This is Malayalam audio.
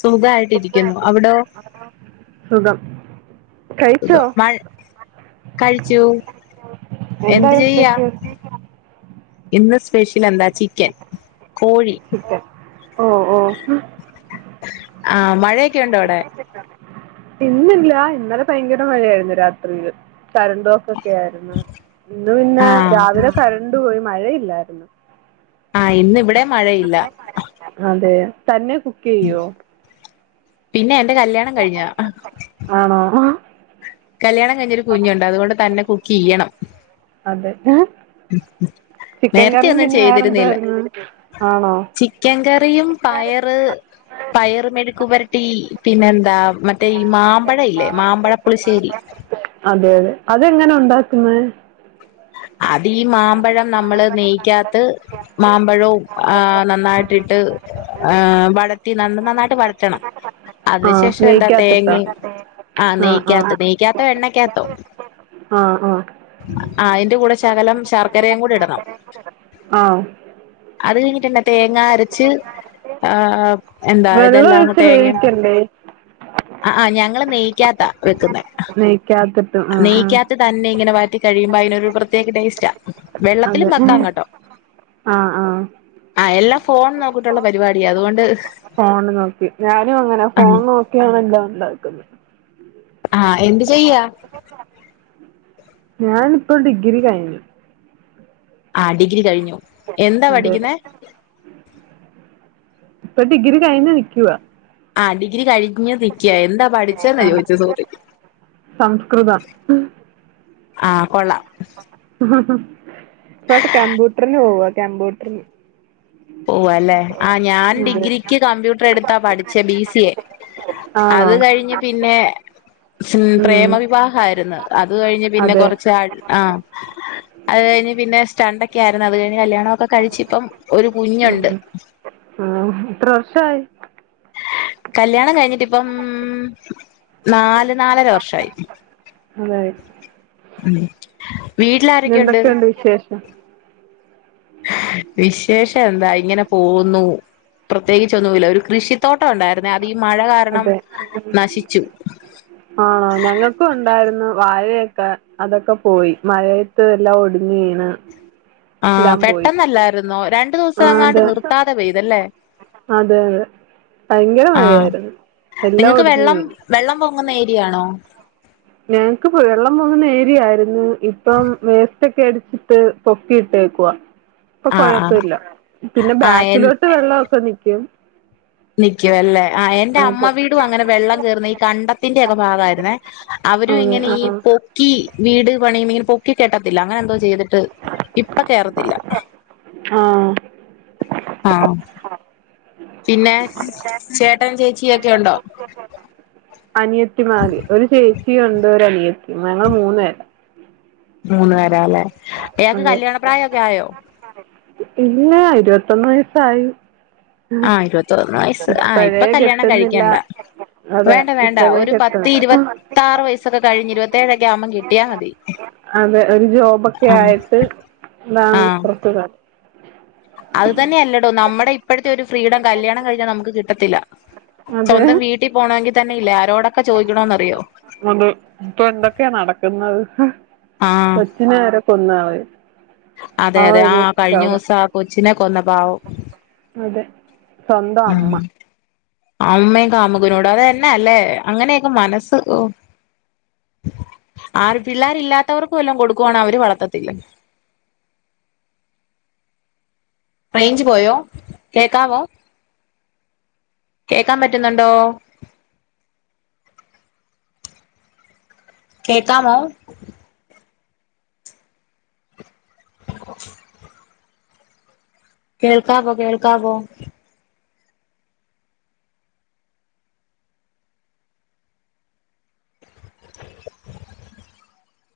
സുഖയിട്ടിരിക്കുന്നു അവിടൊ സുഖം കഴിച്ചോ മഴ കഴിച്ചു എന്ത് എന്താരുന്നു ചെയ്യാ സ്പെഷ്യല് ഇന്ന് സ്പെഷ്യൽ എന്താ ചിക്കൻ കോഴി ചിക്കൻ ഓഹ് ഓഹ് ആഹ് മഴ അപ്പക്കട്ട ഇന്നില്ല ഇന്നലെ ഭയങ്കര മഴയായിരുന്നു രാത്രിയില് കരുന്തോ ൊക്കെ ആയിരുന്നു ഇന്ന് പിന്നെ ആഹ് രാവിലെ കരണ്ട് പോയി മഴയില്ലായിരുന്നു ആഹ് ഇന്ന ഇവിടെ മഴയില്ല അതെ തന്നെ കുക്ക്യ്യ്യോ പിന്നെ എന്റെ കല്യാണം കഴിഞ്ഞതാ ആണോ കല്യാണം കഴിഞ്ഞൊരു കുഞ്ഞുണ്ട് അതുകൊണ്ട് തന്നെ കുക്ക് ചെയ്യണം അതെ ചിക്കൻ നേരത്തെ കറിയും ഒന്നും പിന്നെ ചെയ്തിരുന്നില്ല വേറെന്തായിരുന്നു ആണോ ചിക്കൻ കറിയും പയറ് പയറ് മെഴുക്കുപരട്ടി പിന്നെന്താ മ ഈ മാമ്പഴ ഇല്ലേ മാമ്പഴപ്പളിശ്ശേരി അതെ അതെ അതെങ്ങനെ ഉണ്ടാക്കുന്ന അത് ഈ മാമ്പഴം നമ്മള് നെയിക്കാത്ത മാമ്പഴവും ആ നന്നായിട്ടിട്ട് വയറ്റി ന നന്നായിട്ട് വയറ്റണം ആഹ് അതിന്ശേഷം എന്താ നെയ്ക്കാത്തിട്ടോ തേങ്ങ ആഹ് നെയ്ക്കാത്ത് നെയ്ക്കാത്തോ എണ്ണക്കാത്തോ ആഹ് ആഹ് ആഹ് അയ്ന്റെ കൂടെ ശകലം ശർക്കരയും കൂടി ഇടണം ആഹ് അത് കഴിഞ്ഞിട്ടന്നെ തേങ്ങ അരച്ച് ആഹ് എന്താ വെള്ളം ഇതെല്ലാന്ന് ഒഴിച്ച് തേങ്ങയും വേവിക്കണ്ടേ ആഹ് ആ് ഞങ്ങള് നെയിക്കാത്താ വെക്കുന്നത് നെയ്ക്കാത്ത് നെയ്ക്കാത്ത് തന്നെ ഇങ്ങനെ വയറ്റി കഴിയുമ്പോ അതിനൊരു പ്രത്യേക ടേസ്റ്റ അതെ വെള്ളത്തിലും വെക്കാങ്ങട്ടോ ആഹ് ആഹ് ആഹ് എല്ലാം ഫോൺ നോക്കിട്ടുള്ള പരിപാടിയാ അതുകൊണ്ട് ഫോണ് നോക്കി ഞാനും അങ്ങനെ ഉം ഫോൺ നോക്കിയാണ് എല്ലാം ഉണ്ടാക്കുന്നത് ആഹ് എന്ത് ചെയ്യാ ഞാനി ഇപ്പോ ഡിഗ്രി കഴിഞ്ഞു ആഹ് ഡിഗ്രി കഴിഞ്ഞു എന്താ അതെ പഠിക്കുന്ന ഇപ്പം ഡിഗ്രി കഴിഞ് നിക്കുവാ ആഹ് ഡിഗ്രി കഴിഞ് നിക്കാ എന്താ പഠിച്ചെന്ന ആഹ് ചോദിച്ചു സോറി സംസ്കൃതം ആഹ് കൊള്ളാം ഇപ്പട്ട് കമ്പ്യൂട്ടർന്ന് പോവ കമ്പ്യൂട്ടർന് പോവ അല്ലെ ആ ഞാൻ അതെ ഡിഗ്രിക്ക് കമ്പ്യൂട്ടർ എടുത്താ പഠിച്ചേ ബി സി എ ആണോ അത് കഴിഞ്ഞ് പിന്നെ ഉം പ്രേമ വിവാഹം ആയിരുന്നു അത് കഴിഞ്ഞ് പിന്നെ അതെ കുറച്ച് നാൾ ആ അത് കഴിഞ്ഞ് പിന്നെ സ്റ്റണ്ട് ഒക്കെ ആയിരുന്നു അത് കഴിഞ്ഞ് കല്യാണം ഒക്കെ കഴിച്ച ഇപ്പം ഉ ആ എത്ര വർഷായി കല്യാണം കഴിഞ്ഞിട്ട് ഇപ്പം നല് നാലര വർഷായി അതെ ഉം പിന്നെ വീട്ടിലാരൊക്കെയുണ്ട് എന്തൊക്കെയുണ്ട് വിശേഷം വിശേഷം എന്താ ഇങ്ങനെ പോകുന്നു പ്രത്യേകിച്ച് ഒന്നുമില്ല ഒരു കൃഷി തോട്ടം ഉണ്ടായിരുന്നേ അത് ഈ മഴ കാരണം അതെ ഉം. നശിച്ചു ആണോ ഞങ്ങൾക്കും ഉണ്ടായിരുന്ന വാഴയൊക്കെ അതൊക്കെ പോയി മഴ ത്ത് എല്ലാം ഒടിഞ് വീണ് ആഹ് എല്ലാം പോയി പെട്ടെന്നല്ലായിരുന്നോ രണ്ടു ദിവസം ആഹ് അങ്ങാണ്ട് അതെ നിർത്താതെ പെയ്തല്ലേ അതെ അതെ ഭയങ്കര ആ മഴയായിരുന്നു എല്ലാം നിങ്ങക്ക് ഒടിഞ്ഞഞ് വെള്ളം വീണ് വെള്ളം പൊങ്ങുന്ന ഏരിയാണോ ഞങ്ങക്ക് വെള്ളം പോകുന്ന ഏരിയായിരുന്നു ഇപ്പം വേ ഒക്കെ അടിച്ചിട്ട് പൊക്കി ഇട്ടേക്കുവാ ഇപ്പൊ ആ ആ കൊഴപ്പമില്ല പിന്നെ ആ എൻ ബാക്കിലോട്ട് വെള്ളമൊക്കെ നിക്കും നിക്കുവ അല്ലേ ആ എന്റെ അമ്മ അതെ വീടും അങ്ങനെ വെള്ളം കയറുന്ന ഈ കണ്ടത്തിന്റെറെ ഒക്കെ ഭാഗമായിരുന്നേ അവരും അതെ ഇങ്ങനെ ആ ഈ പൊക്കി വീട് പണിയുമ്പോ ഇങ്ങനെ പൊക്കി കെട്ടത്തില്ല അങ്ങനെ എന്തോ ചെയ്തിട്ട് ഇപ്പ കേയറത്തില്ല ആ ആഹ് പിന്നെ ചേട്ടൻ ചേച്ചി ഒക്കെ ഉണ്ടോ അനിയത്തിമാര് ഒരു ചേച്ചി ഉണ്ട് ഒരു അനിയത്തി ഞങ്ങൾ മൂന്നുപേരാ മൂന്ന് പേരല്ലേ ഇയാക്ക് അതെ കല്യാണ പ്രായമൊക്കെ ആയോ ഇല്ല ഇരുപത്തൊന്ന് വയസ്സായി ആ ഇരുപത്തൊന്ന് വയസ്സ് ആഹ് ഇപ്പഴേ ഇപ്പൊ കല്യാണം കിട്ടുന്നില്ല കഴിക്കണ്ട അതെ വേണ്ട വേണ്ട ഇപ്പഴേ ഒരു പത്തി കിട്ടണ്ട ഇരുപത്താറ് വയസ്സൊക്കെ കഴിഞ്ഞ് ഇരുപത്തേഴൊക്കെ ആവുമ്പം കെട്ടിയാ മതി അതെ ഒരു ജോബൊക്കെ ആഹ് ആയിട്ട് ഇതാണ് ആഹ് [unintelligible] അത് തന്നെയ അല്ലടോ നമ്മുടെ ഇപ്പോഴത്തെ ഒരു ഫ്രീഡം കല്യാണം കഴിഞ്ഞാൽ നമുക്ക് കിട്ടത്തില്ല അതെ സ്വന്തം വീട്ടിൽ പോണകമെങ്കിൽ തന്നെ ഇല്ല ആരോടൊക്കെ ചോദിക്കണോന്ന്റിയോ അത് ഇപ്പൊ എന്തൊക്കെയാ നടക്കുന്നത് ആഹ് അച്ഛനെ ആരോ [unintelligible] അതെ അതെ ആ കഴിഞ്ഞ ദിവസം ആ കൊച്ചിനെ കൊന്ന പാവം അതെ സ്വന്തം ഉം അമ്മ അമ്മയും കാമുകനോട് അത് തന്നെ അല്ലേ അങ്ങനെയൊക്കെ മനസ്സ് ആര് പിള്ളേരില്ലാത്തവർക്കും വല്ലം കൊടുക്കുവാണ് അവര് വളർത്തത്തില്ല റെയിഞ്ച് പോയോ കേൾക്കാവോ കേക്കാൻ പറ്റുന്നുണ്ടോ കേക്കാമോ [inaudible] കേൾക്കാവൊ കേൾക്കാവോ